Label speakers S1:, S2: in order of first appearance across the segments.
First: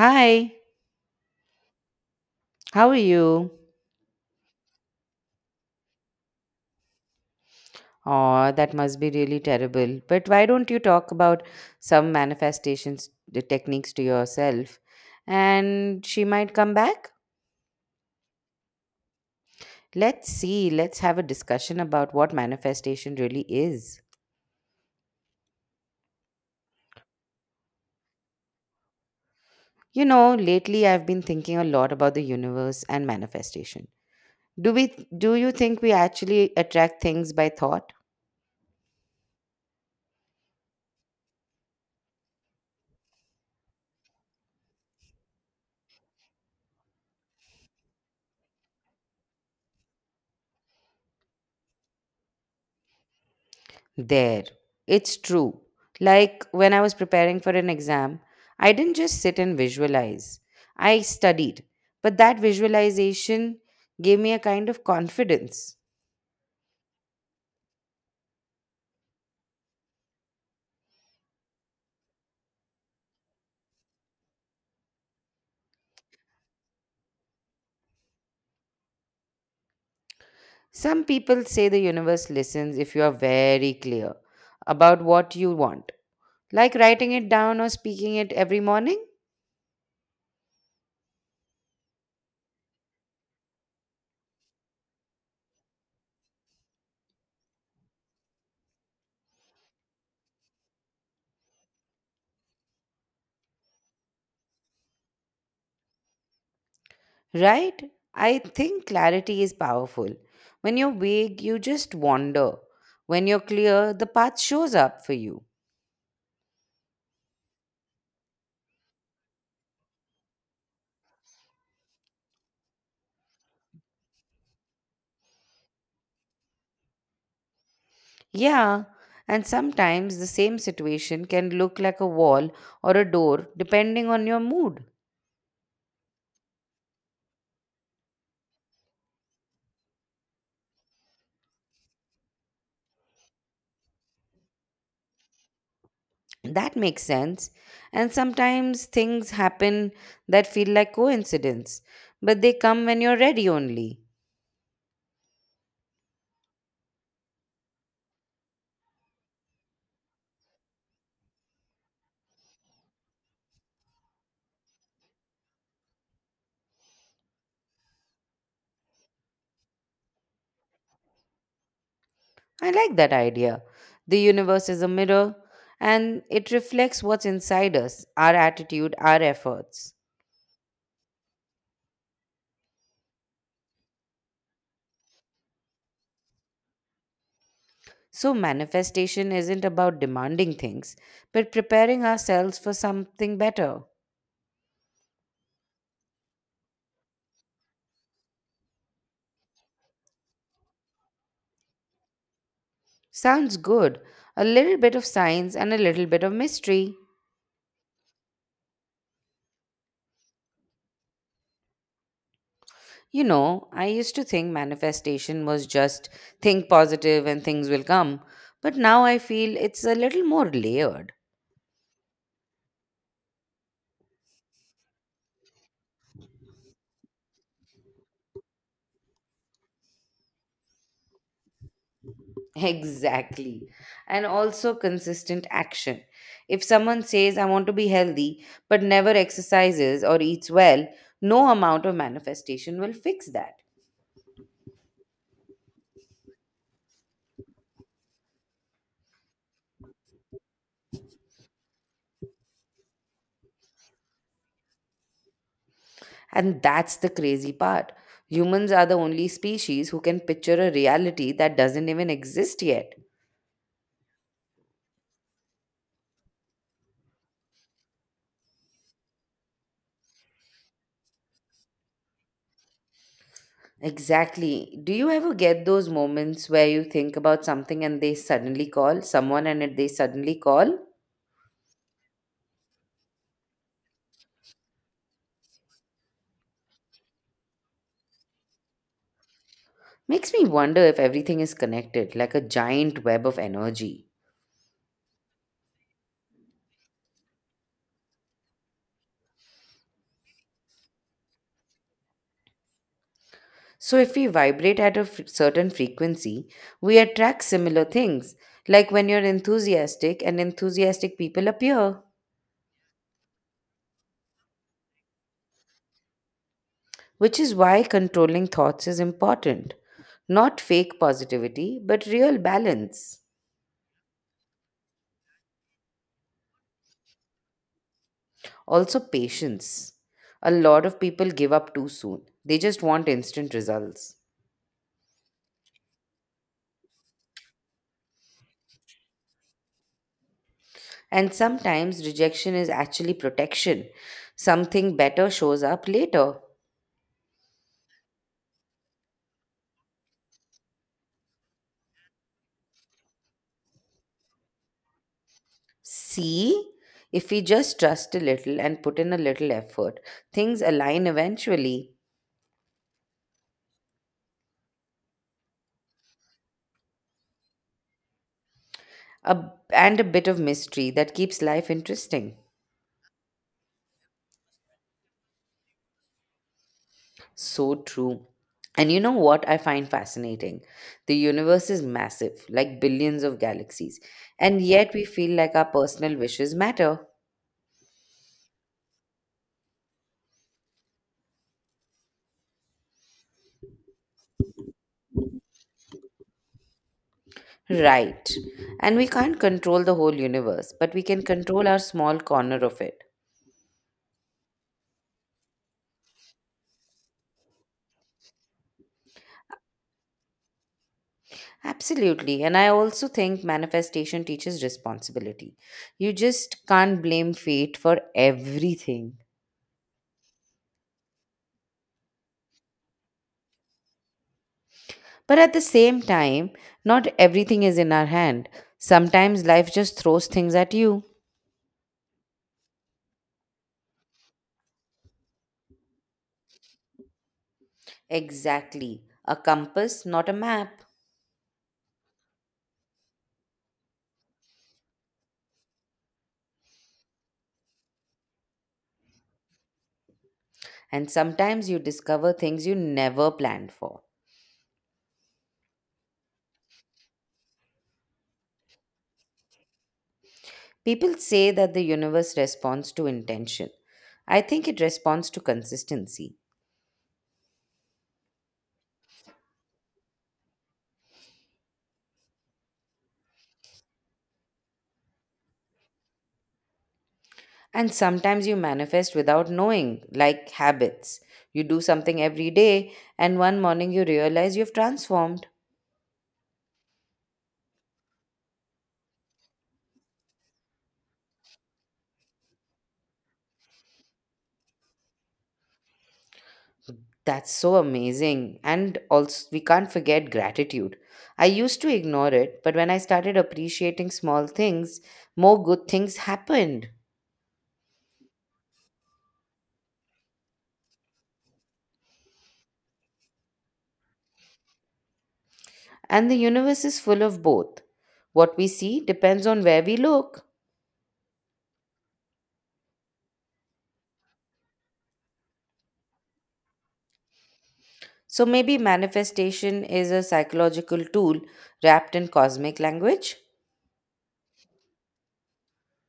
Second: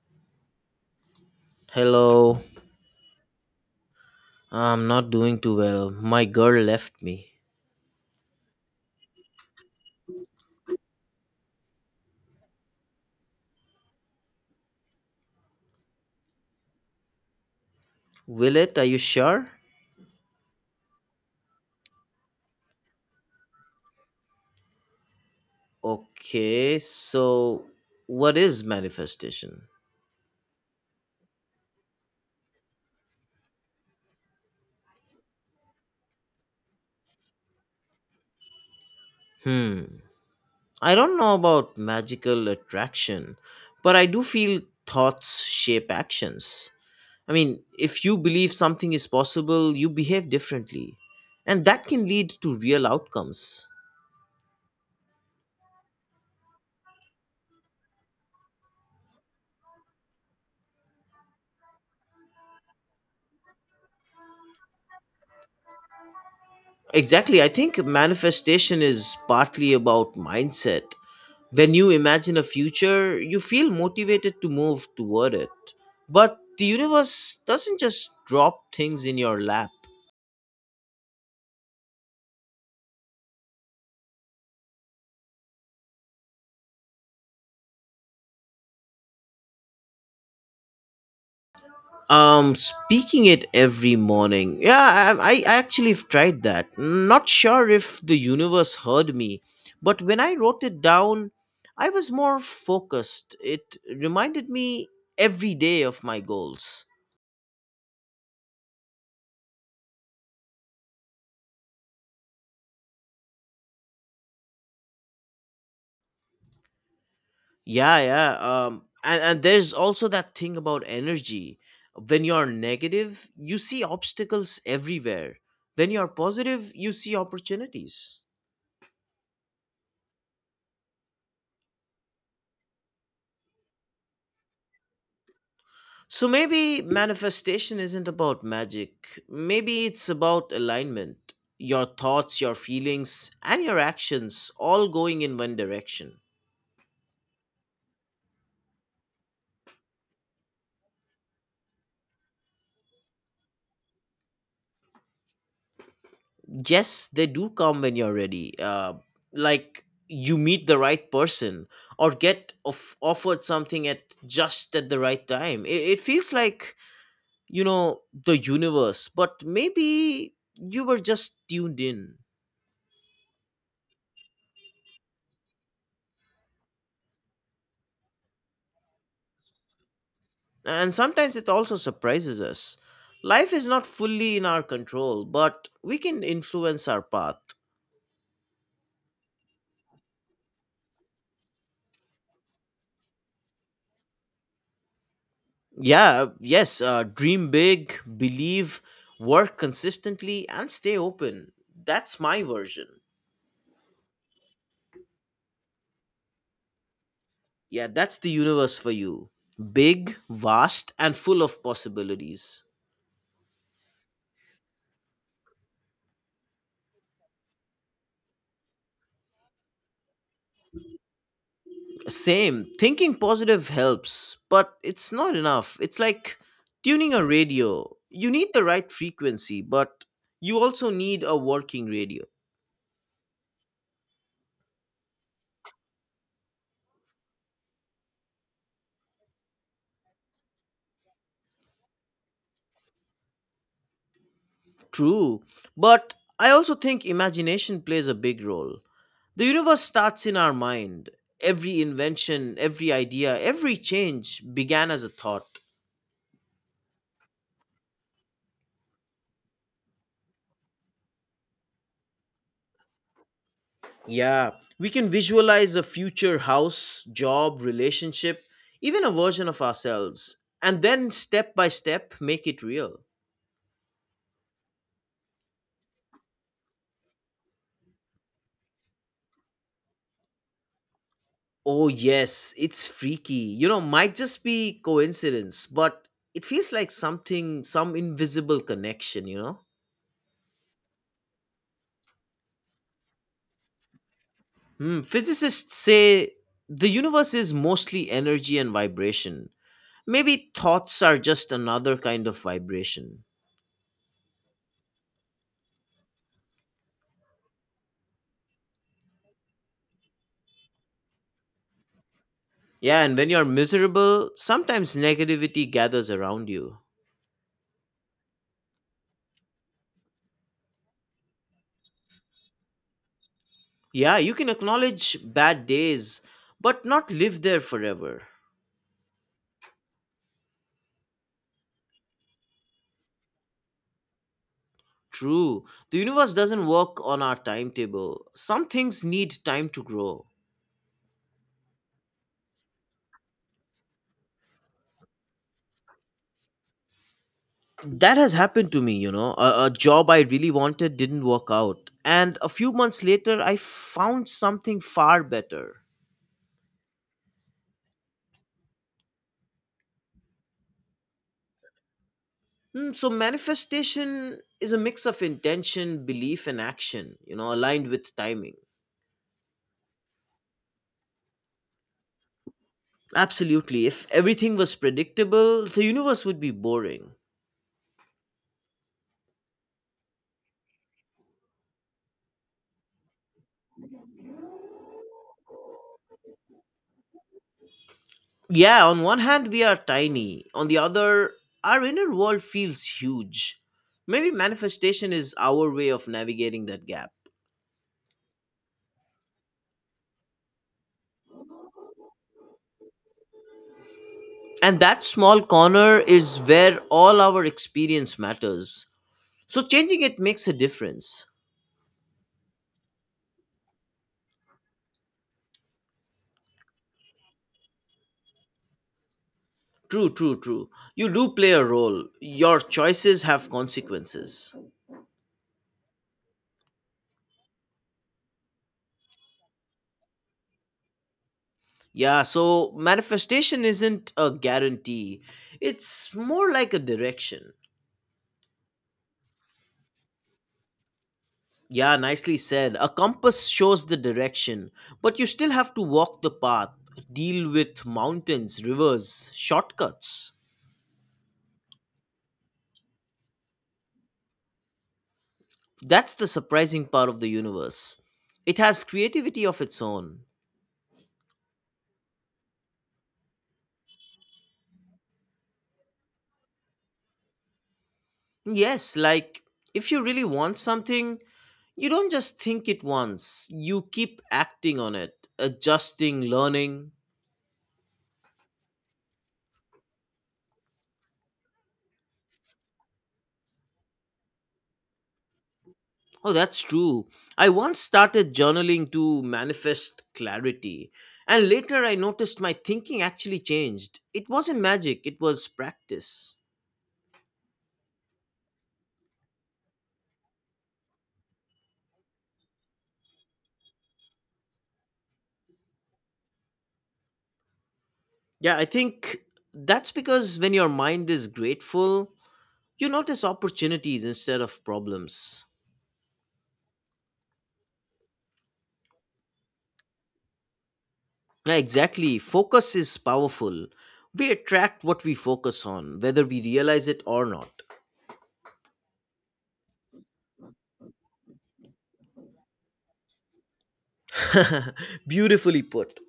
S1: Hi,
S2: Hello,
S1: how are you?
S2: I'm not doing too well. My girl left me.
S1: Oh, that must be really terrible. But why don't you talk about some manifestations the techniques to yourself? And she might come back?
S2: Will it? Are you sure?
S1: Let's see, let's have a discussion about what manifestation really is.
S2: Okay, so what is manifestation?
S1: You know, lately I've been thinking a lot about the universe and manifestation. Do you think we actually attract things by thought?
S2: Hmm, I don't know about magical attraction, but I do feel thoughts shape actions. I mean, if you believe something is possible, you behave differently, and that can lead to real outcomes.
S1: There. It's true. Like when I was preparing for an exam, I didn't just sit and visualize. I studied. But that visualization gave me a kind of confidence.
S2: Exactly, I think manifestation is partly about mindset. When you imagine a future, you feel motivated to move toward it. But the universe doesn't just drop things in your lap.
S1: Some people say the universe listens if you are very clear about what you want, like writing it down or speaking it every morning,
S2: Speaking it every morning. Yeah, I actually have tried that. Not sure if the universe heard me, but when I wrote it down, I was more focused. It reminded me every day of my goals.
S1: right? I think clarity is powerful. When you're vague, you just wander. When you're clear, the path shows up for you.
S2: Yeah, yeah. And there's also that thing about energy. When you're negative, you see obstacles everywhere. When you're positive, you see opportunities.
S1: Yeah, and sometimes the same situation can look like a wall or a door depending on your mood.
S2: So maybe manifestation isn't about magic. Maybe it's about alignment. Your thoughts, your feelings, and your actions all going in one direction.
S1: That makes sense. And sometimes things happen that feel like coincidence, but they come when you're ready only.
S2: Yes, they do come when you're ready, like you meet the right person or get offered something at just at the right time. It feels like, you know, the universe, but maybe you were just tuned in.
S1: I like that idea. The universe is a mirror and it reflects what's inside us, our attitude, our efforts.
S2: And sometimes it also surprises us. Life is not fully in our control, but we can influence our path.
S1: So, manifestation isn't about demanding things, but preparing ourselves for something better.
S2: Yeah, yes, dream big, believe, work consistently, and stay open. That's my version.
S1: Sounds good. A little bit of science and a little bit of mystery.
S2: Yeah, that's the universe for you. Big, vast, and full of possibilities.
S1: You know, I used to think manifestation was just think positive and things will come, but now I feel it's a little more layered.
S2: Same. Thinking positive helps, but it's not enough. It's like tuning a radio. You need the right frequency, but you also need a working radio.
S1: Exactly. And also consistent action. If someone says, I want to be healthy, but never exercises or eats well, no amount of manifestation will fix that.
S2: True. But I also think imagination plays a big role. The universe starts in our mind. Every invention, every idea, every change began as a thought.
S1: And that's the crazy part. Humans are the only species who can picture a reality that doesn't even exist yet.
S2: Yeah, we can visualize a future house, job, relationship, even a version of ourselves, and then step by step make it real.
S1: Exactly. Do you ever get those moments where you think about something and they suddenly call someone and they suddenly call?
S2: Oh, yes, it's freaky. You know, might just be coincidence, but it feels like something, some invisible connection, you know?
S1: Makes me wonder if everything is connected, like a giant web of energy.
S2: Physicists say the universe is mostly energy and vibration. Maybe thoughts are just another kind of vibration.
S1: So, if we vibrate at a certain frequency, we attract similar things, like when you're enthusiastic and enthusiastic people appear.
S2: Yeah, and when you're miserable, sometimes negativity gathers around you.
S1: Which is why controlling thoughts is important. Not fake positivity, but real balance.
S2: Yeah, you can acknowledge bad days, but not live there forever.
S1: Also, patience. A lot of people give up too soon, they just want instant results.
S2: True, the universe doesn't work on our timetable. Some things need time to grow.
S1: And sometimes rejection is actually protection. Something better shows up later.
S2: That has happened to me, you know. A job I really wanted didn't work out. And a few months later, I found something far better.
S1: See, if we just trust a little and put in a little effort, things align eventually.
S2: So, manifestation is a mix of intention, belief, and action, you know, aligned with timing.
S1: A, and a bit of mystery that keeps life interesting.
S2: Absolutely. If everything was predictable, the universe would be boring.
S1: So true. And you know what I find fascinating? The universe is massive, like billions of galaxies, and yet we feel like our personal wishes matter.
S2: Yeah, on one hand, we are tiny. On the other, our inner world feels huge. Maybe manifestation is our way of navigating that gap.
S1: Right. And we can't control the whole universe, but we can control our small corner of it.
S2: And that small corner is where all our experience matters. So changing it makes a difference.
S1: Absolutely. And I also think manifestation teaches responsibility. You just can't blame fate for everything.
S2: True, true, true. You do play a role. Your choices have consequences.
S1: But at the same time, not everything is in our hand. Sometimes life just throws things at you.
S2: Yeah, so manifestation isn't a guarantee. It's more like a direction.
S1: Exactly. A compass, not a map.
S2: Yeah, nicely said. A compass shows the direction, but you still have to walk the path, deal with mountains, rivers, shortcuts.
S1: And sometimes you discover things you never planned for.
S2: That's the surprising part of the universe. It has creativity of its own.
S1: People say that the universe responds to intention. I think it responds to consistency.
S2: Yes, like if you really want something, you don't just think it once, you keep acting on it, adjusting, learning.
S1: And sometimes you manifest without knowing, like habits. You do something every day, and one morning you realize you've transformed.
S2: Oh, that's true. I once started journaling to manifest clarity. And later I noticed my thinking actually changed. It wasn't magic, it was practice.
S1: That's so amazing. And also, we can't forget gratitude. I used to ignore it, but when I started appreciating small things, more good things happened.
S2: Yeah, I think that's because when your mind is grateful, you notice opportunities instead of problems.
S1: And the universe is full of both. What we see depends on where we look.
S2: Yeah, exactly. Focus is powerful. We attract what we focus on, whether we realize it or not.
S1: So maybe manifestation is a psychological tool wrapped in cosmic language?
S2: Beautifully put.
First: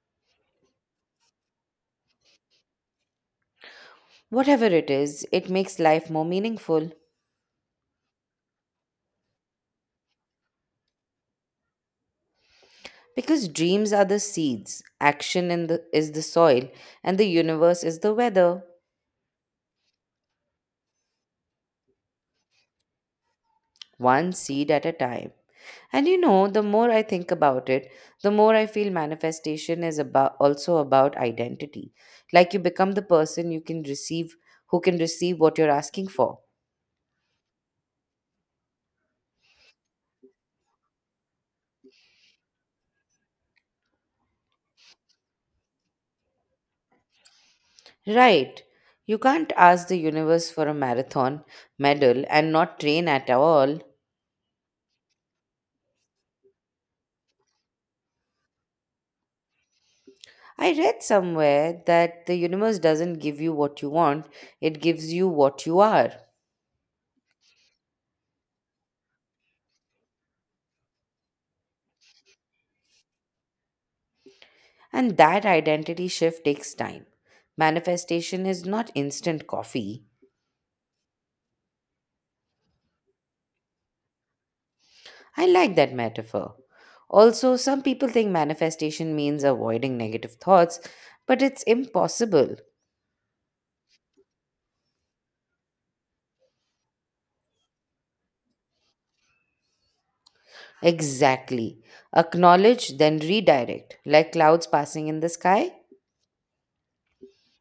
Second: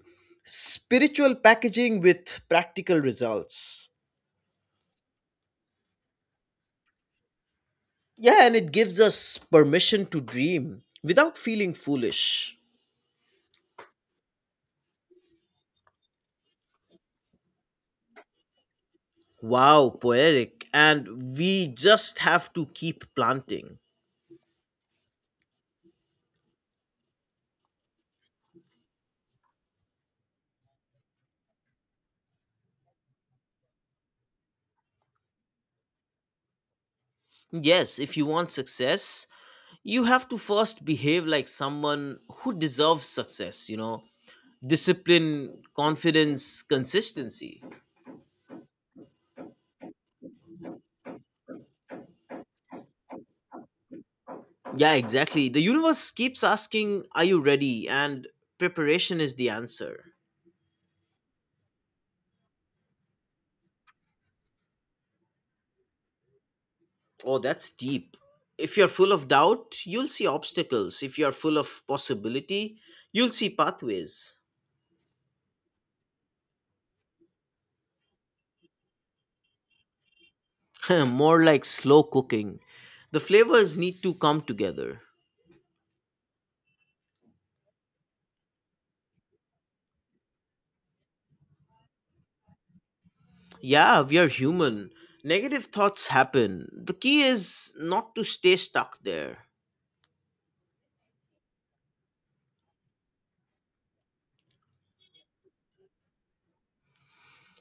S2: Spiritual packaging with practical results.
S1: Whatever it is, it makes life more meaningful.
S2: Yeah, and it gives us permission to dream without feeling foolish.
S1: Because dreams are the seeds, action in the, is the soil, and the universe is the weather,
S2: Wow, poetic. And we just have to keep planting.
S1: one seed at a time. And you know, the more I think about it, the more I feel manifestation is about also about identity. Like you become the person you can receive who can receive what you're asking for.
S2: Yes, if you want success, you have to first behave like someone who deserves success, you know? Discipline, confidence, consistency.
S1: Right. You can't ask the universe for a marathon medal and not train at all.
S2: Yeah, exactly. The universe keeps asking, are you ready? And preparation is the answer.
S1: I read somewhere that the universe doesn't give you what you want, it gives you what you are.
S2: Oh, that's deep. If you're full of doubt, you'll see obstacles. If you're full of possibility, you'll see pathways.
S1: And that identity shift takes time. Manifestation is not instant coffee.
S2: More like slow cooking. The flavors need to come together.
S1: I like that metaphor. Also, some people think manifestation means avoiding negative thoughts, but it's impossible.
S2: Yeah, we are human. Negative thoughts happen. The key is not to stay stuck there.
S1: Exactly. Acknowledge, then redirect, like clouds passing in the sky.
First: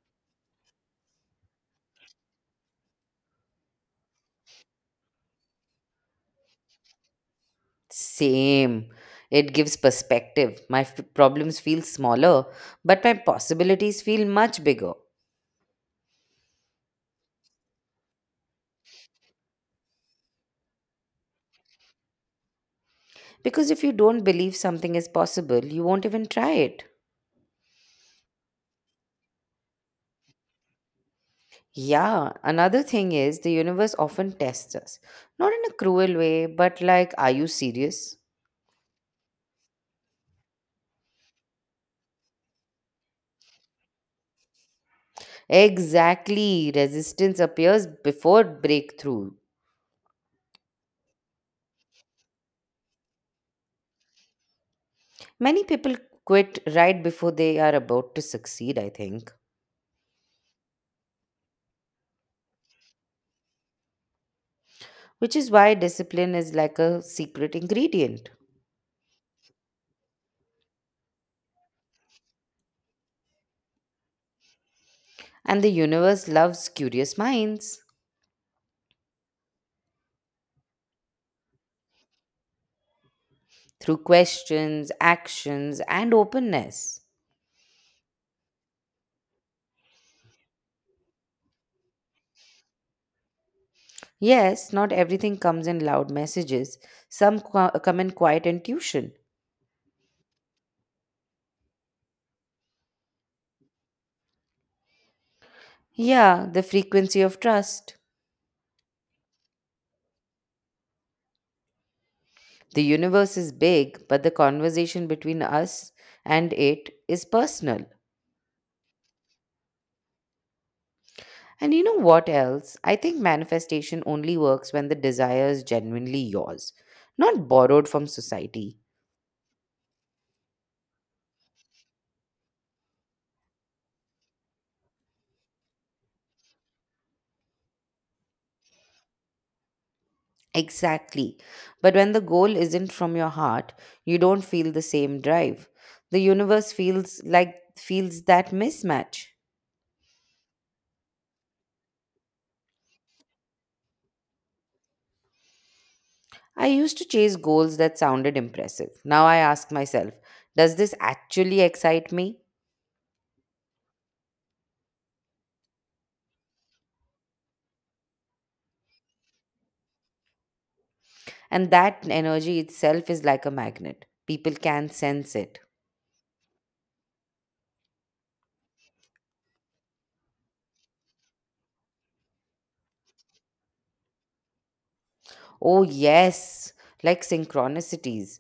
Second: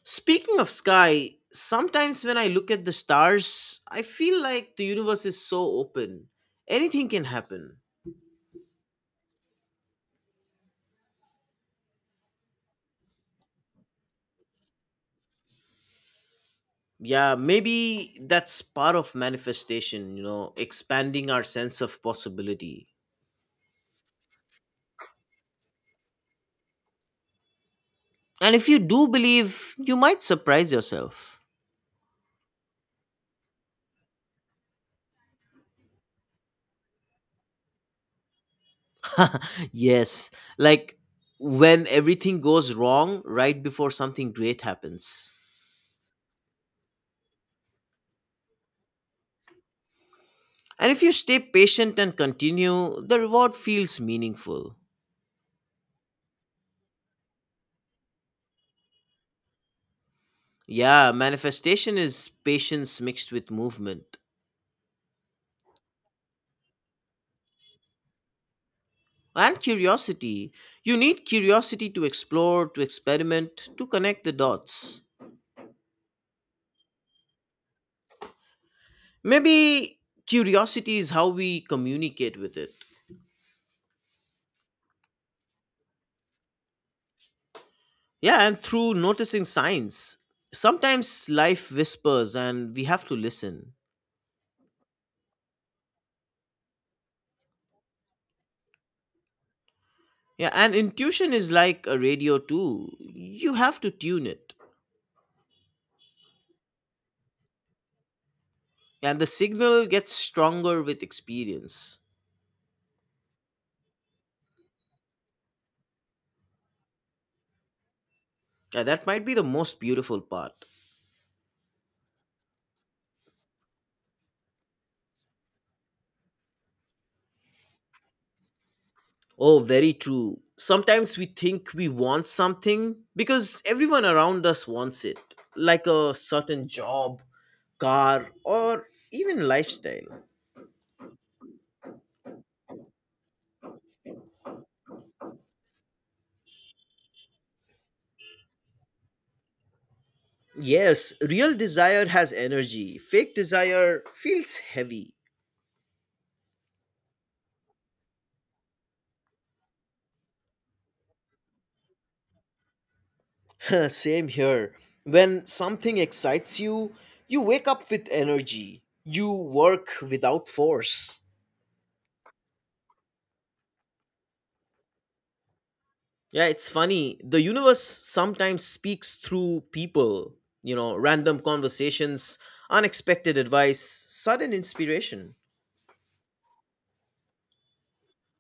S2: Speaking of sky, sometimes when I look at the stars, I feel like the universe is so open. Anything can happen.
S1: Same. It gives perspective. My problems feel smaller, but my possibilities feel much bigger.
S2: Yeah, maybe that's part of manifestation, you know, expanding our sense of possibility.
S1: Because if you don't believe something is possible, you won't even try it.
S2: And if you do believe, you might surprise yourself.
S1: Yeah, another thing is the universe often tests us. Not in a cruel way, but like, are you serious?
S2: Yes, like when everything goes wrong right before something great happens.
S1: Exactly, resistance appears before breakthrough.
S2: And if you stay patient and continue, the reward feels meaningful.
S1: Many people quit right before they are about to succeed, I think,
S2: Yeah, manifestation is patience mixed with movement
S1: which is why discipline is like a secret ingredient.
S2: and curiosity. You need curiosity to explore, to experiment, to connect the dots.
S1: And the universe loves curious minds
S2: Maybe curiosity is how we communicate with it.
S1: through questions, actions, and openness.
S2: Yeah, and through noticing signs. Sometimes life whispers and we have to listen.
S1: Yes, not everything comes in loud messages, some come in quiet intuition.
S2: Yeah, and intuition is like a radio too. You have to tune it.
S1: Yeah, the frequency of trust.
S2: And the signal gets stronger with experience.
S1: The universe is big, but the conversation between us and it is personal.
S2: Yeah, that might be the most beautiful part.
S1: And you know what else? I think manifestation only works when the desire is genuinely yours, not borrowed from society.
S2: Oh, very true. Sometimes we think we want something because everyone around us wants it, like a certain job, car, or even lifestyle.
S1: Exactly. But when the goal isn't from your heart, you don't feel the same drive. The universe feels like feels that mismatch.
S2: Yes, real desire has energy, fake desire feels heavy.
S1: I used to chase goals that sounded impressive. Now I ask myself, does this actually excite me?
S2: Same here. When something excites you, you wake up with energy, you work without force.
S1: And that energy itself is like a magnet. People can sense it.
S2: Yeah, it's funny. The universe sometimes speaks through people, you know, random conversations, unexpected advice, sudden inspiration.
S1: Oh, yes, like synchronicities,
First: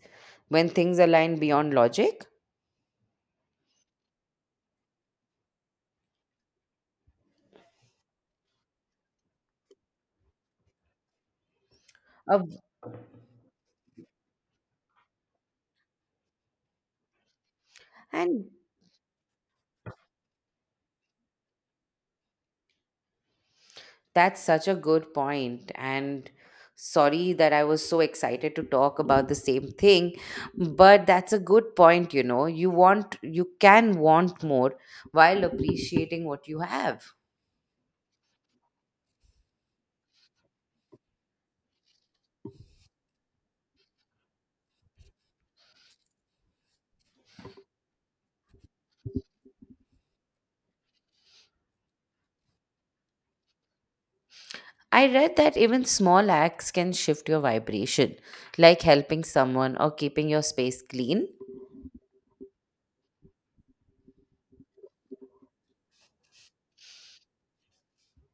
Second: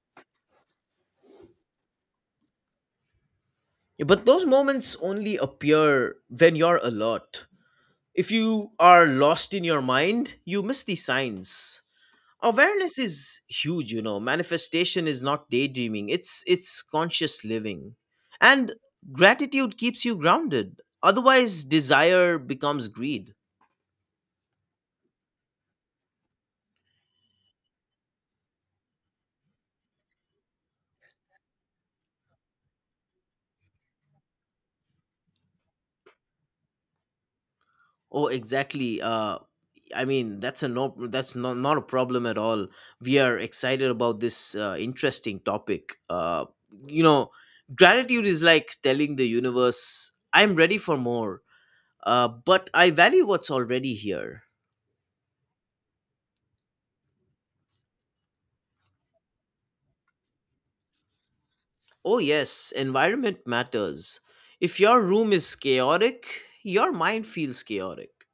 S1: when things align beyond logic.
S2: Yeah, but those moments only appear when you're alert. If you are lost in your mind, you miss the signs.
S1: Of-
S2: Awareness is huge, you know. Manifestation is not daydreaming. It's conscious living.
S1: and
S2: And gratitude keeps you grounded. Otherwise, desire becomes greed.
S1: that's such a good point, and sorry that I was so excited to talk about the same thing, but that's a good point, you know. You can want more while appreciating what you have.
S2: Oh, exactly. I mean, that's a no, that's not a problem at all. We are excited about this interesting topic. You know, gratitude is like telling the universe, I'm ready for more, but I value what's already here.
S1: I read that even small acts can shift your vibration, like helping someone or keeping your space clean.
S2: Oh, yes, environment matters. If your room is chaotic, your mind feels chaotic.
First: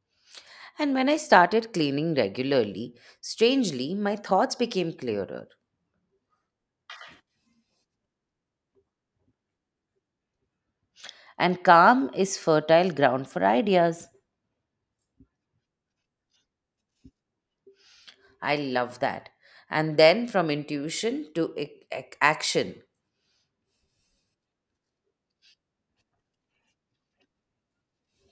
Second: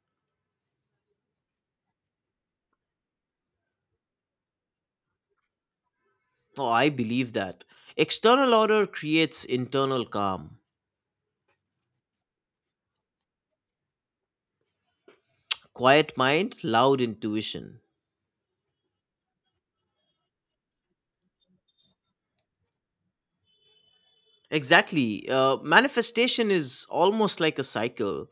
S1: And when I started cleaning regularly, strangely, my thoughts became clearer.
S2: Oh, I believe that. External order creates internal calm.
S1: And calm is fertile ground for ideas.
S2: Quiet mind, loud intuition.
S1: I love that. And then from intuition to action.
S2: Exactly. Manifestation is almost like a cycle.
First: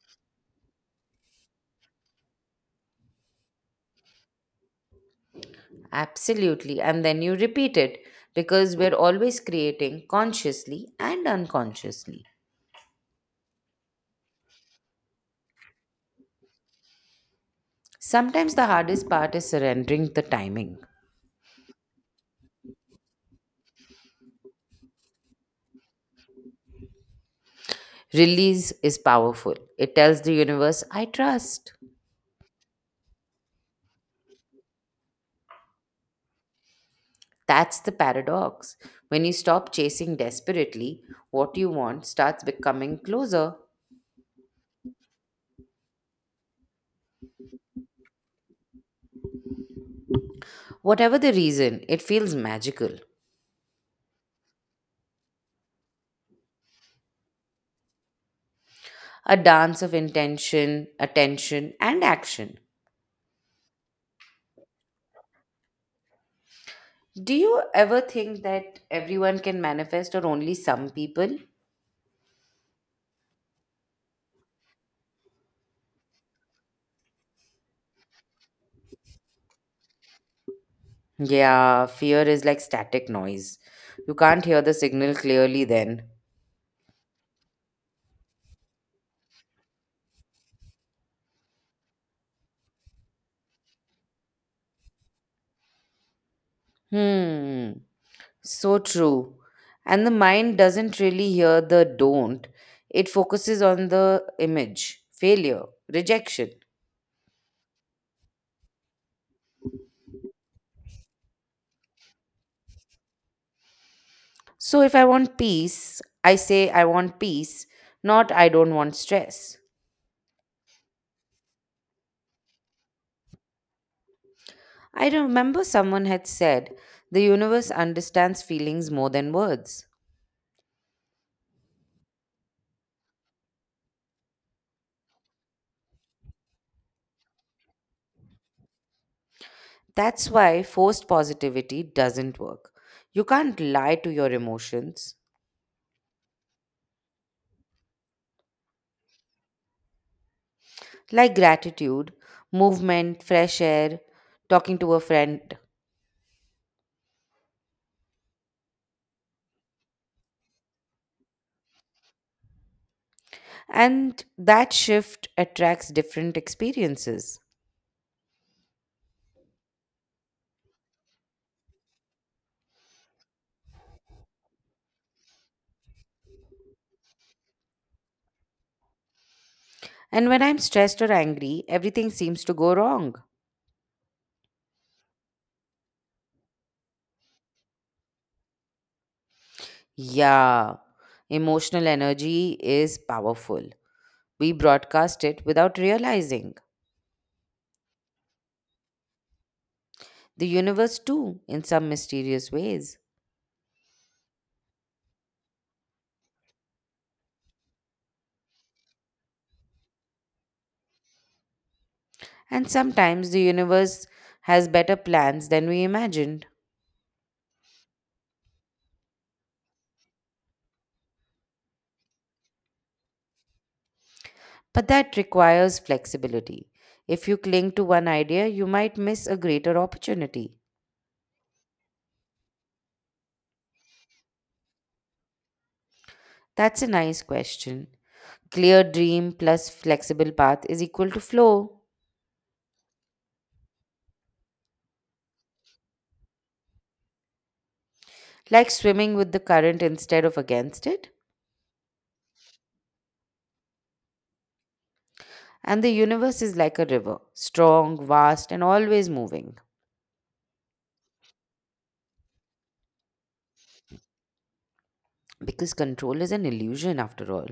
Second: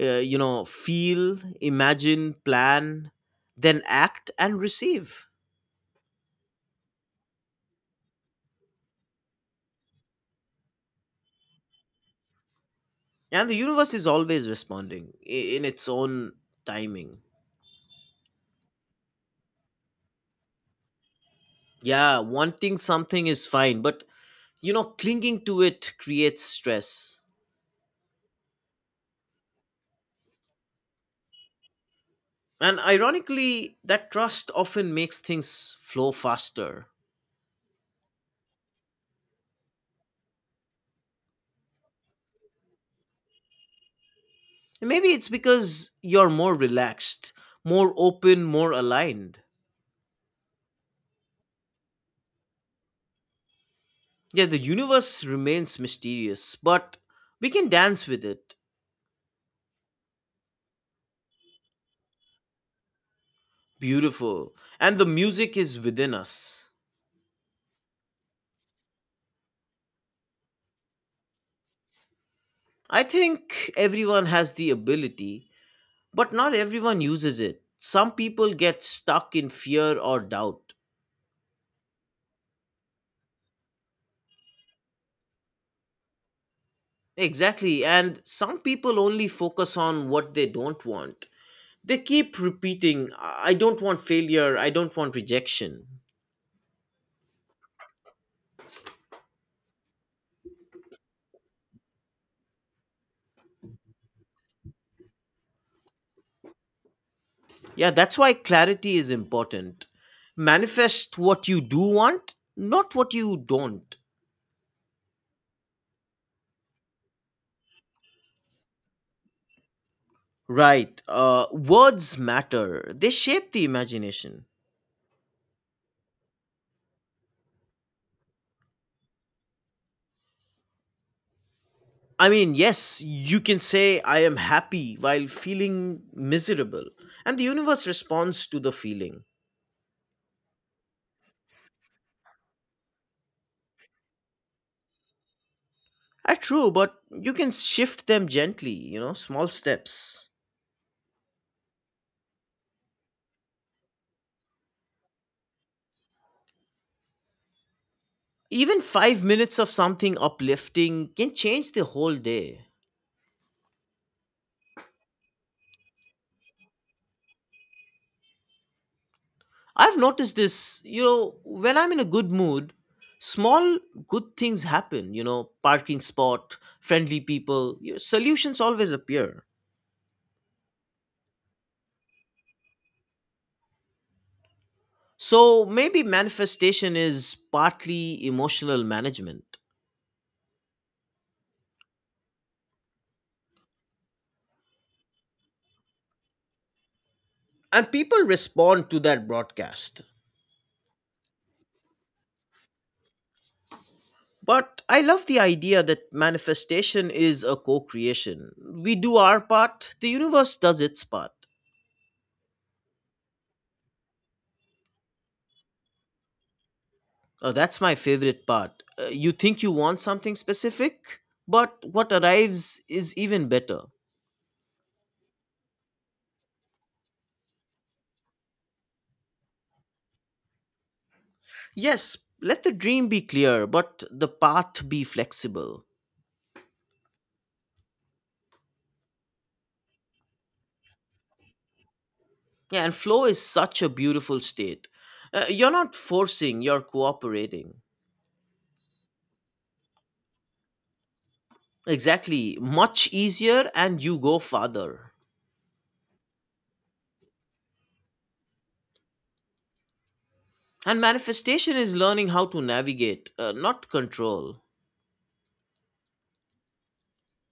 S2: You know, feel, imagine, plan, then act and receive.
S1: Absolutely. And then you repeat it because we're always creating consciously and unconsciously.
S2: And the universe is always responding in its own timing.
S1: Sometimes the hardest part is surrendering the timing.
S2: Yeah, wanting something is fine, but you know, clinging to it creates stress.
S1: Release is powerful, it tells the universe, I trust.
S2: And ironically, that trust often makes things flow faster.
S1: That's the paradox. When you stop chasing desperately, what you want starts becoming closer.
S2: Maybe it's because you're more relaxed, more open, more aligned.
S1: Whatever the reason, it feels magical.
S2: Yeah, the universe remains mysterious, but we can dance with it.
S1: A dance of intention, attention, and action.
S2: Beautiful. And the music is within us.
S1: Do you ever think that everyone can manifest or only some people?
S2: I think everyone has the ability, but not everyone uses it. Some people get stuck in fear or doubt.
S1: Yeah, fear is like static noise. You can't hear the signal clearly then.
S2: Exactly, and some people only focus on what they don't want. They keep repeating, I don't want failure, I don't want rejection.
S1: Hmm, so true. And the mind doesn't really hear the don't, it focuses on the image, failure, rejection.
S2: Yeah, that's why clarity is important. Manifest what you do want, not what you don't.
S1: So if I want peace, I say I want peace, not I don't want stress.
S2: Right. Words matter, they shape the imagination.
S1: I remember someone had said, the universe understands feelings more than words.
S2: I mean, yes, you can say, I am happy while feeling miserable, and the universe responds to the feeling.
S1: That's why forced positivity doesn't work. You can't lie to your emotions.
S2: Ah, true, but you can shift them gently, you know, small steps.
S1: Like gratitude, movement, fresh air, talking to a friend.
S2: Even 5 minutes of something uplifting can change the whole day.
S1: And that shift attracts different experiences.
S2: I've noticed this, you know, when I'm in a good mood, small good things happen, you know, parking spot, friendly people, you solutions always appear.
S1: And when I'm stressed or angry, everything seems to go wrong.
S2: So maybe manifestation is partly emotional management.
S1: Yeah, emotional energy is powerful. We broadcast it without realizing.
S2: And people respond to that broadcast.
S1: The universe too, in some mysterious ways.
S2: But I love the idea that manifestation is a co creation. We do our part, the universe does its part.
S1: And sometimes the universe has better plans than we imagined.
S2: That's my favorite part. You think you want something specific, but what arrives is even better.
S1: But that requires flexibility. If you cling to one idea, you might miss a greater opportunity.
S2: Yes, let the dream be clear, but the path be flexible.
S1: That's a nice question. Clear dream plus flexible path is equal to flow,
S2: Yeah, and flow is such a beautiful state. You're not forcing, you're cooperating.
S1: like swimming with the current instead of against it.
S2: Exactly. Much easier, and you go farther.
S1: And the universe is like a river, strong, vast, and always moving,
S2: And manifestation is learning how to navigate, not control.
S1: because control is an illusion after all.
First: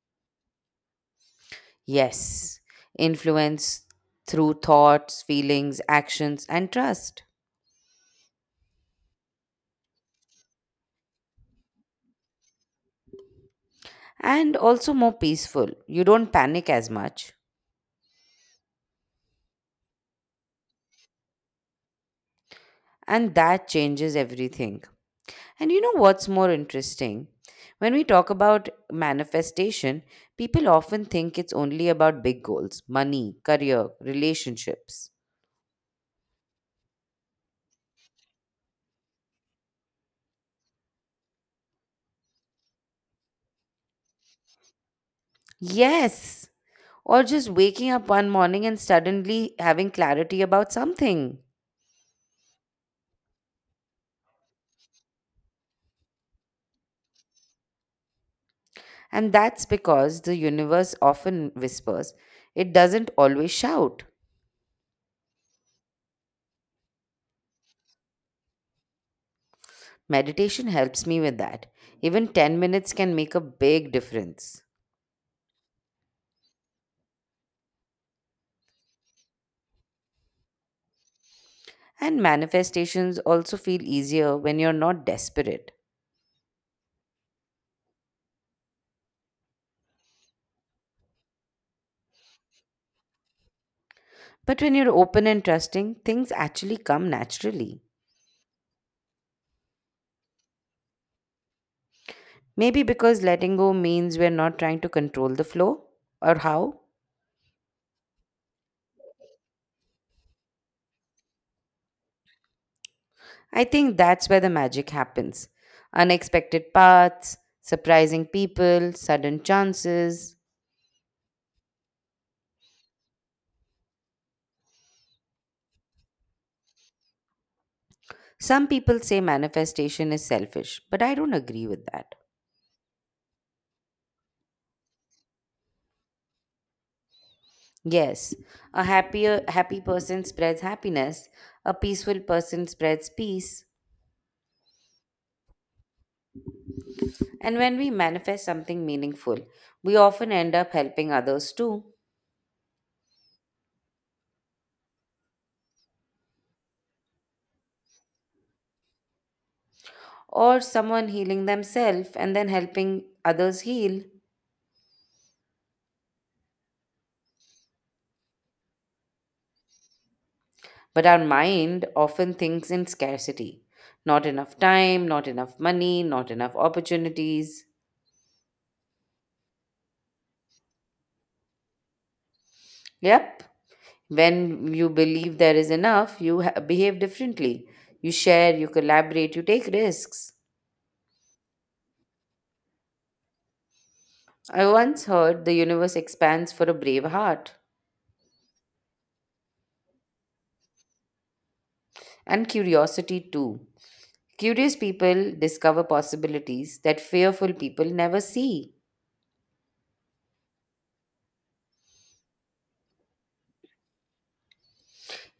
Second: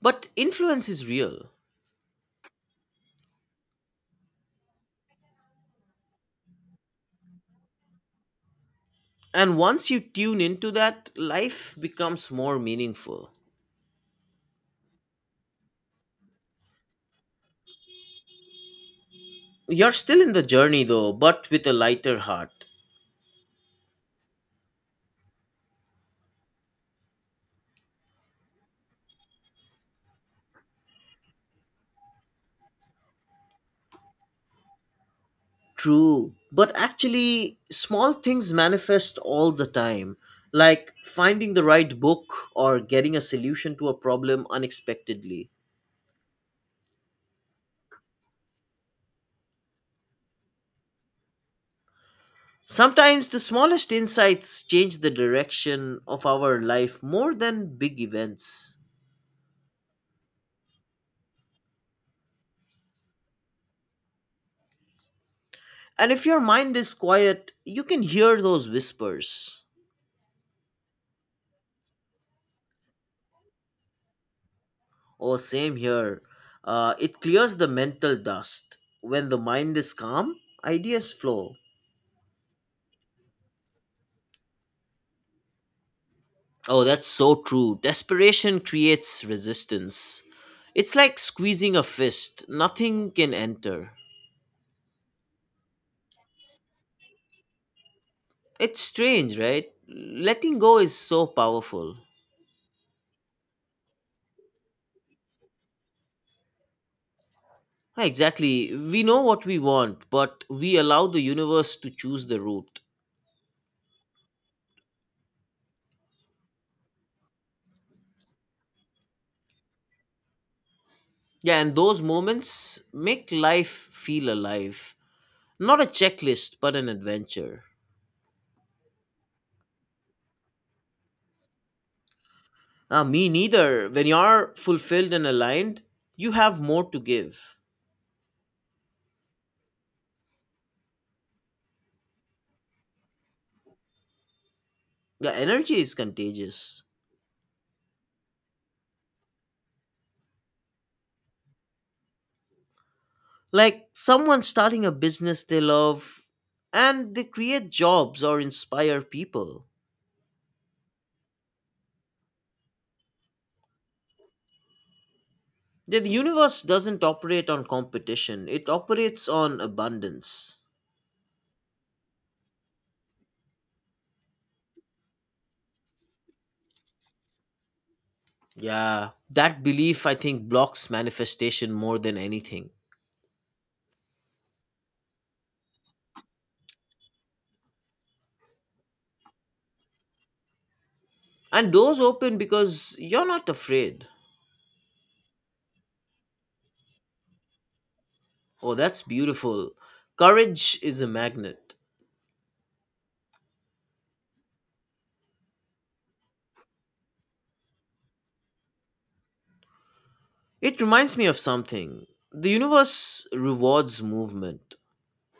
S2: But influence is real.
S1: Yes, influence through thoughts, feelings, actions, and trust.
S2: And once you tune into that, life becomes more meaningful.
S1: And also more peaceful. You don't panic as much.
S2: You're still in the journey though, but with a lighter heart.
S1: And that changes everything. And you know what's more interesting? When we talk about manifestation, people often think it's only about big goals money, career, relationships.
S2: True. But actually, small things manifest all the time, like finding the right book or getting a solution to a problem unexpectedly.
S1: Yes! Or just waking up one morning and suddenly having clarity about something.
S2: Sometimes the smallest insights change the direction of our life more than big events.
S1: And that's because the universe often whispers, it doesn't always shout.
S2: And if your mind is quiet, you can hear those whispers.
S1: Meditation helps me with that. Even 10 minutes can make a big difference.
S2: Oh, same here. It clears the mental dust. When the mind is calm, ideas flow.
S1: And manifestations also feel easier when you're not desperate.
S2: Oh, that's so true. Desperation creates resistance. It's like squeezing a fist, nothing can enter.
S1: But when you're open and trusting, things actually come naturally.
S2: It's strange, right? Letting go is so powerful.
S1: Maybe because letting go means we're not trying to control the flow or how.
S2: Ah, exactly. We know what we want, but we allow the universe to choose the route.
S1: I think that's where the magic happens. Unexpected paths, surprising people, sudden chances.
S2: Yeah, and those moments make life feel alive. Not a checklist, but an adventure.
S1: Some people say manifestation is selfish, but I don't agree with that.
S2: Ah, me neither. When you're fulfilled and aligned, you have more to give.
S1: Yes, a happier happy person spreads happiness, a peaceful person spreads peace,
S2: The energy is contagious.
S1: and when we manifest something meaningful, we often end up helping others too,
S2: Like someone starting a business they love and they create jobs or inspire people.
S1: or someone healing themselves and then helping others heal.
S2: The universe doesn't operate on competition, it operates on abundance.
S1: But our mind often thinks in scarcity. Not enough time, not enough money, not enough opportunities.
S2: Yeah, that belief I think blocks manifestation more than anything.
S1: Yep, when you believe there is enough, you behave differently. You share, you collaborate, you take risks.
S2: And doors open because you're not afraid.
S1: I once heard the universe expands for a brave heart
S2: Oh, that's beautiful. Courage is a magnet.
S1: and curiosity too. Curious people discover possibilities that fearful people never see.
S2: It reminds me of something. The universe rewards movement.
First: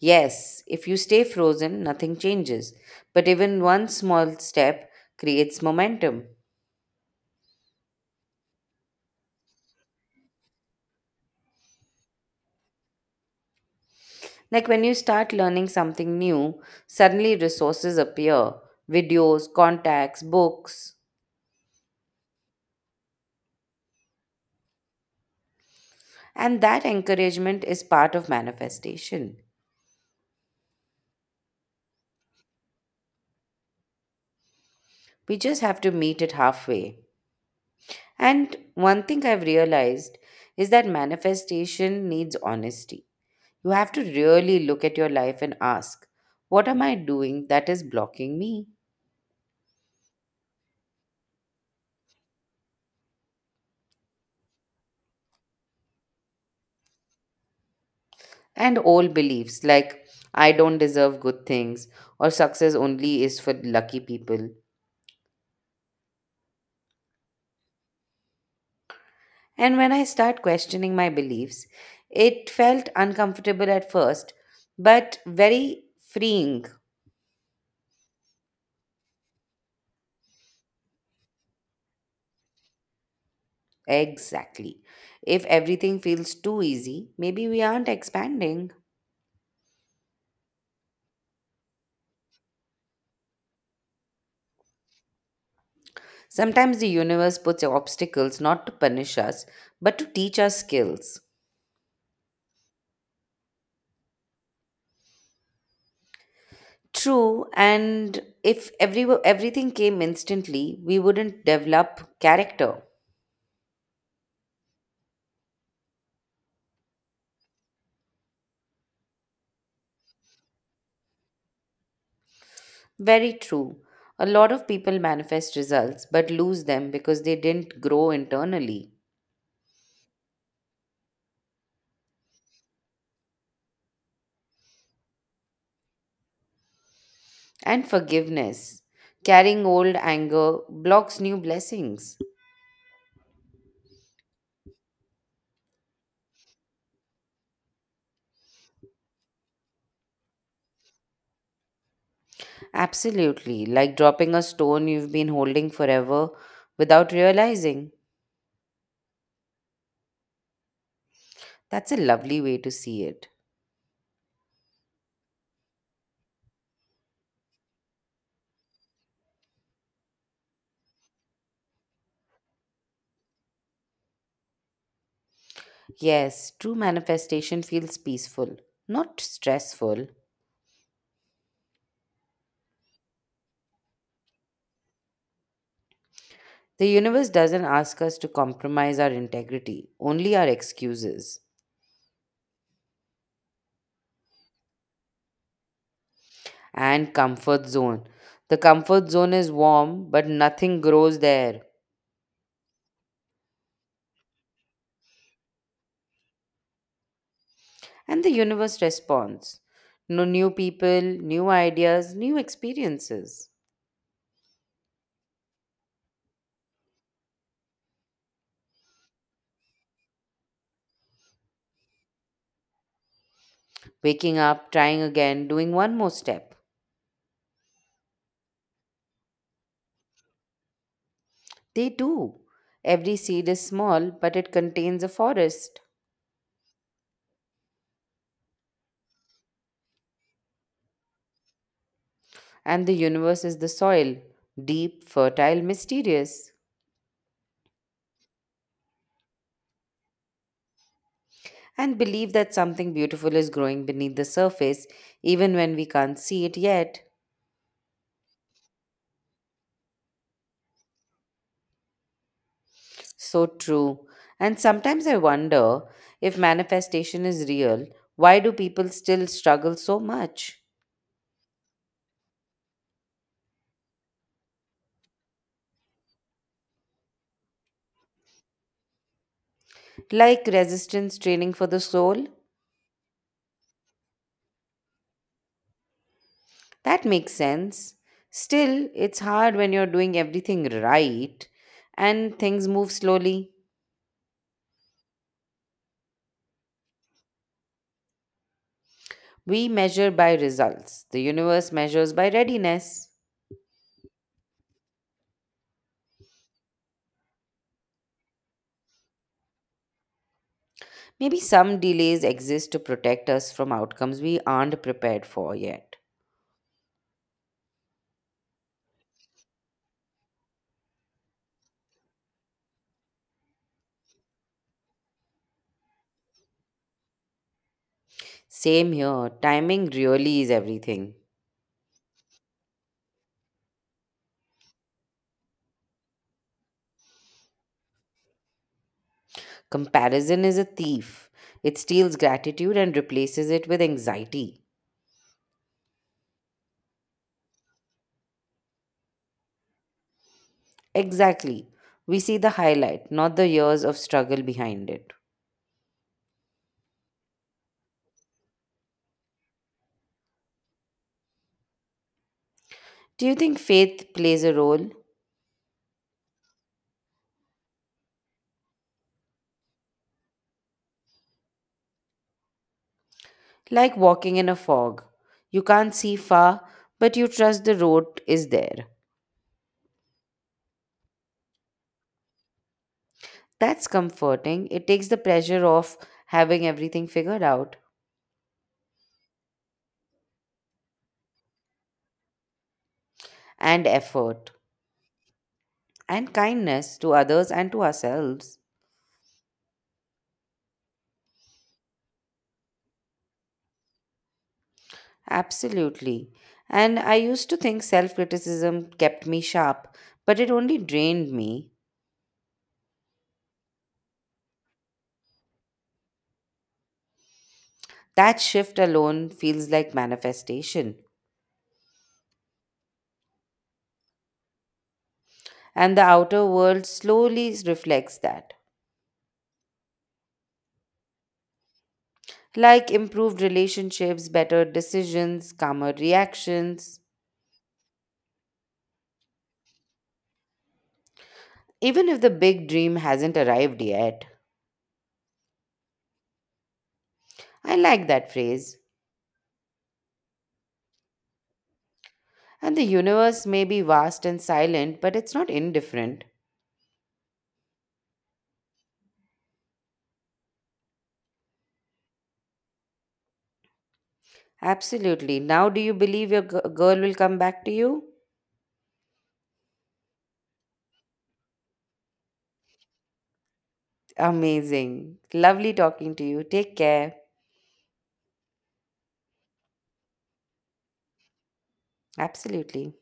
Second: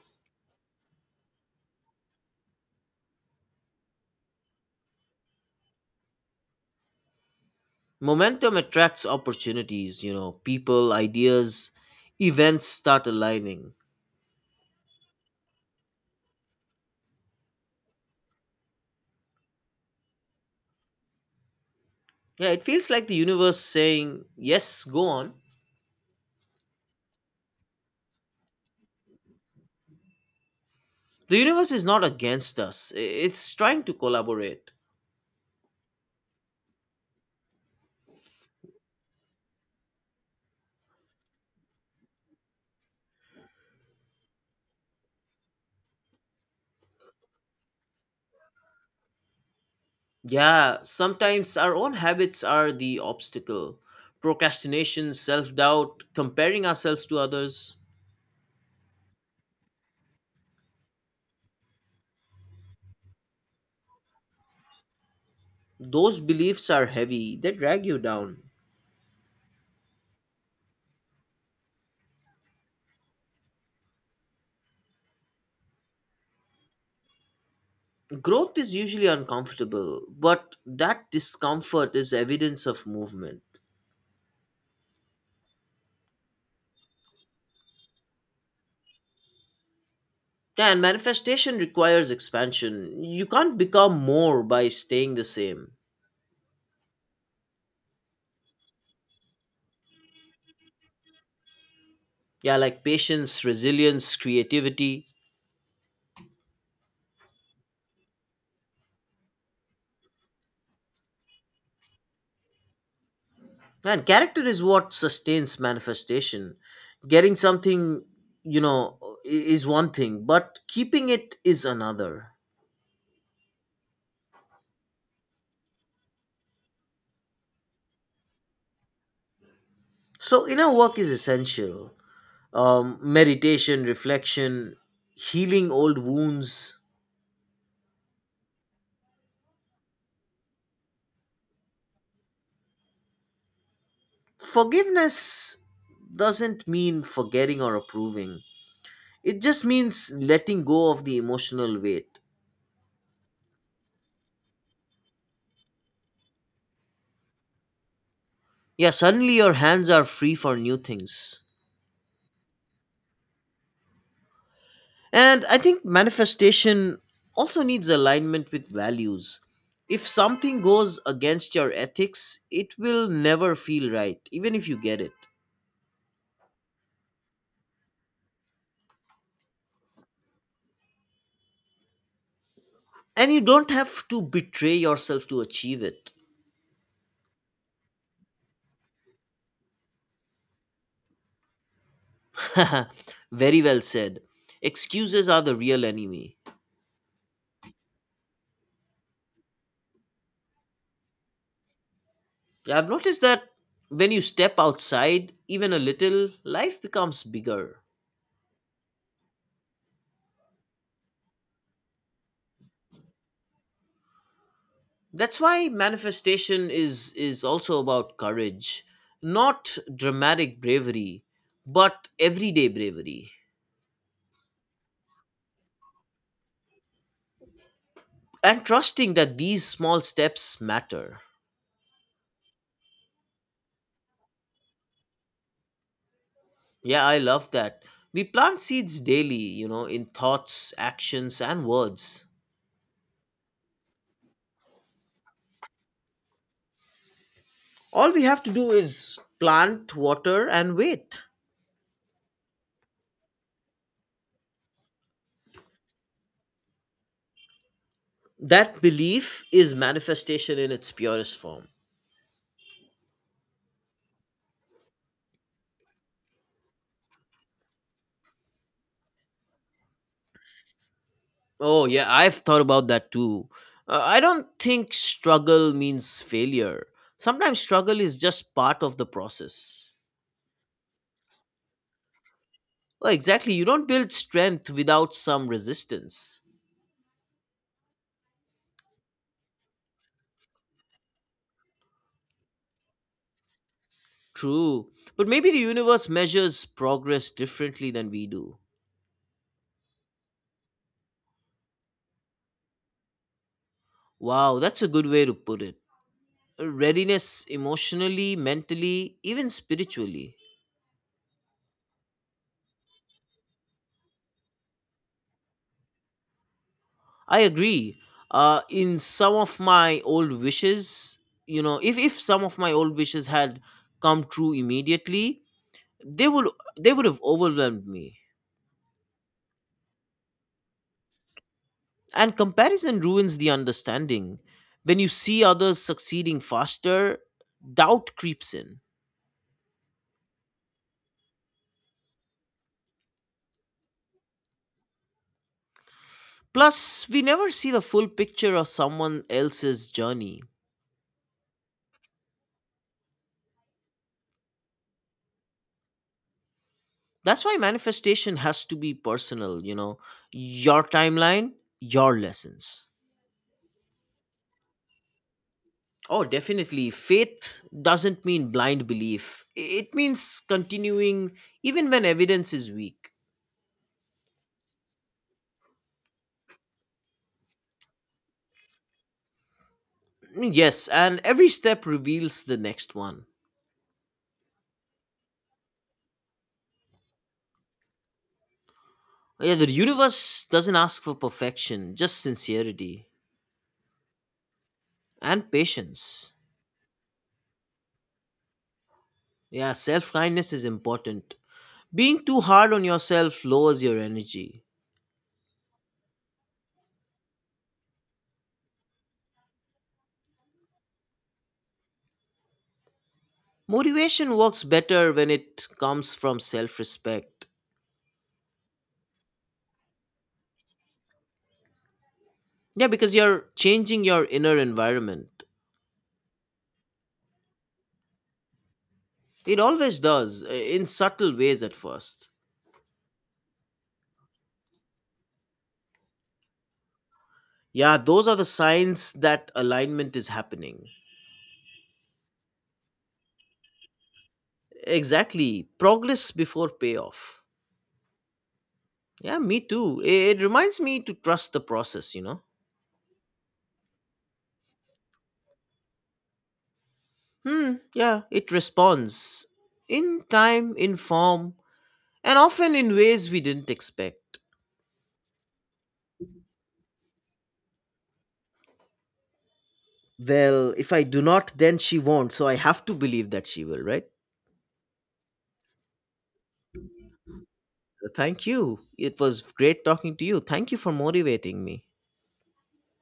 S1: Yes, if you stay frozen, nothing changes. But even one small step creates momentum.
S2: Momentum attracts opportunities, you know, people, ideas, events start aligning.
S1: Like when you start learning something new, suddenly resources appear videos, contacts, books.
S2: Yeah, it feels like the universe saying, yes, go on.
S1: And that encouragement is part of manifestation.
S2: The universe is not against us, it's trying to collaborate.
S1: We just have to meet it halfway. And one thing I've realized is that manifestation needs honesty. You have to really look at your life and ask, what am I doing that is blocking me?
S2: Yeah, sometimes our own habits are the obstacle. Procrastination, self doubt, comparing ourselves to others.
S1: And old beliefs like, I don't deserve good things, or success only is for lucky people.
S2: Those beliefs are heavy, they drag you down.
S1: And when I start questioning my beliefs, it felt uncomfortable at first, but very freeing.
S2: Growth is usually uncomfortable, but that discomfort is evidence of movement.
S1: Exactly. If everything feels too easy, maybe we aren't expanding.
S2: Yeah, and manifestation requires expansion. You can't become more by staying the same.
S1: Sometimes the universe puts obstacles not to punish us, but to teach us skills.
S2: Yeah, like patience, resilience, creativity.
S1: True, and if everything came instantly, we wouldn't develop character.
S2: Man, character is what sustains manifestation. Getting something, you know, i- is one thing, but keeping it is another.
S1: Very true. A lot of people manifest results but lose them because they didn't grow internally.
S2: So inner work is essential. Meditation, reflection, healing old wounds,
S1: And forgiveness. Carrying old anger blocks new blessings.
S2: forgiveness doesn't mean forgetting or approving. It just means letting go of the emotional weight.
S1: Absolutely, like dropping a stone you've been holding forever without realizing.
S2: Yeah, suddenly your hands are free for new things.
S1: That's a lovely way to see it.
S2: And I think manifestation also needs alignment with values. If something goes against your ethics, it will never feel right, even if you get it.
S1: Yes, true manifestation feels peaceful, not stressful.
S2: And you don't have to betray yourself to achieve it.
S1: The universe doesn't ask us to compromise our integrity, only our excuses.
S2: Very well said. Excuses are the real enemy.
S1: And comfort zone. The comfort zone is warm, but nothing grows there.
S2: Yeah, I've noticed that when you step outside even a little, life becomes bigger.
S1: And the universe responds. No new people, new ideas, new experiences.
S2: That's why manifestation is also about courage, not dramatic bravery, but everyday bravery.
S1: Waking up, trying again, doing one more step.
S2: And trusting that these small steps matter.
S1: They do. Every seed is small, but it contains a forest.
S2: Yeah, I love that. We plant seeds daily, you know, in thoughts, actions, and words.
S1: And the universe is the soil, deep, fertile, mysterious.
S2: All we have to do is plant, water, and wait.
S1: And believe that something beautiful is growing beneath the surface, even when we can't see it yet.
S2: That belief is manifestation in its purest form.
S1: So true. And sometimes I wonder if manifestation is real, why do people still struggle so much?
S2: Oh, yeah, I've thought about that too. I don't think struggle means failure. Sometimes struggle is just part of the process.
S1: Like resistance training for the soul?
S2: Well, exactly, you don't build strength without some resistance.
S1: That makes sense. Still, it's hard when you're doing everything right and things move slowly.
S2: True, but maybe the universe measures progress differently than we do.
S1: We measure by results, the universe measures by readiness.
S2: Wow, that's a good way to put it. Readiness emotionally, mentally, even spiritually.
S1: Maybe some delays exist to protect us from outcomes we aren't prepared for yet.
S2: I agree. In some of my old wishes, you know, if some of my old wishes had come true immediately, they would they would have overwhelmed me.
S1: Same here, timing really is everything.
S2: And comparison ruins the understanding. When you see others succeeding faster, doubt creeps in.
S1: Comparison is a thief, it steals gratitude and replaces it with anxiety.
S2: Plus, we never see the full picture of someone else's journey.
S1: Exactly. We see the highlight, not the years of struggle behind it.
S2: That's why manifestation has to be personal, you know, your timeline, your lessons.
S1: Do you think faith plays a role?
S2: Oh, definitely. Faith doesn't mean blind belief. It means continuing even when evidence is weak.
S1: Like walking in a fog. You can't see far, but you trust the road is there.
S2: Yes, and every step reveals the next one.
S1: That's comforting. It takes the pressure off having everything figured out,
S2: Yeah, the universe doesn't ask for perfection, just sincerity
S1: and effort,
S2: and patience.
S1: and kindness to others and to ourselves.
S2: Yeah, self kindness is important. Being too hard on yourself lowers your energy.
S1: Absolutely. And I used to think self criticism kept me sharp, but it only drained me.
S2: Motivation works better when it comes from self respect.
S1: That shift alone feels like manifestation,
S2: Yeah, because you're changing your inner environment.
S1: and the outer world slowly reflects that.
S2: It always does, in subtle ways at first.
S1: Like improved relationships, better decisions, calmer reactions,
S2: Yeah, those are the signs that alignment is happening.
S1: even if the big dream hasn't arrived yet.
S2: Exactly. Progress before payoff.
S1: I like that phrase.
S2: Yeah, me too. It reminds me to trust the process, you know?
S1: And the universe may be vast and silent, but it's not indifferent.
S2: Hmm, yeah, it responds. In time, in form, and often in ways we didn't expect.
S1: Absolutely. Now, do you believe your girl will come back to you?
S2: Well, if I do not, then she won't, so I have to believe that she will, right?
S1: Amazing. Lovely talking to you. Take care.
S2: Thank you. It was great talking to you. Thank you for motivating me.
S1: Absolutely.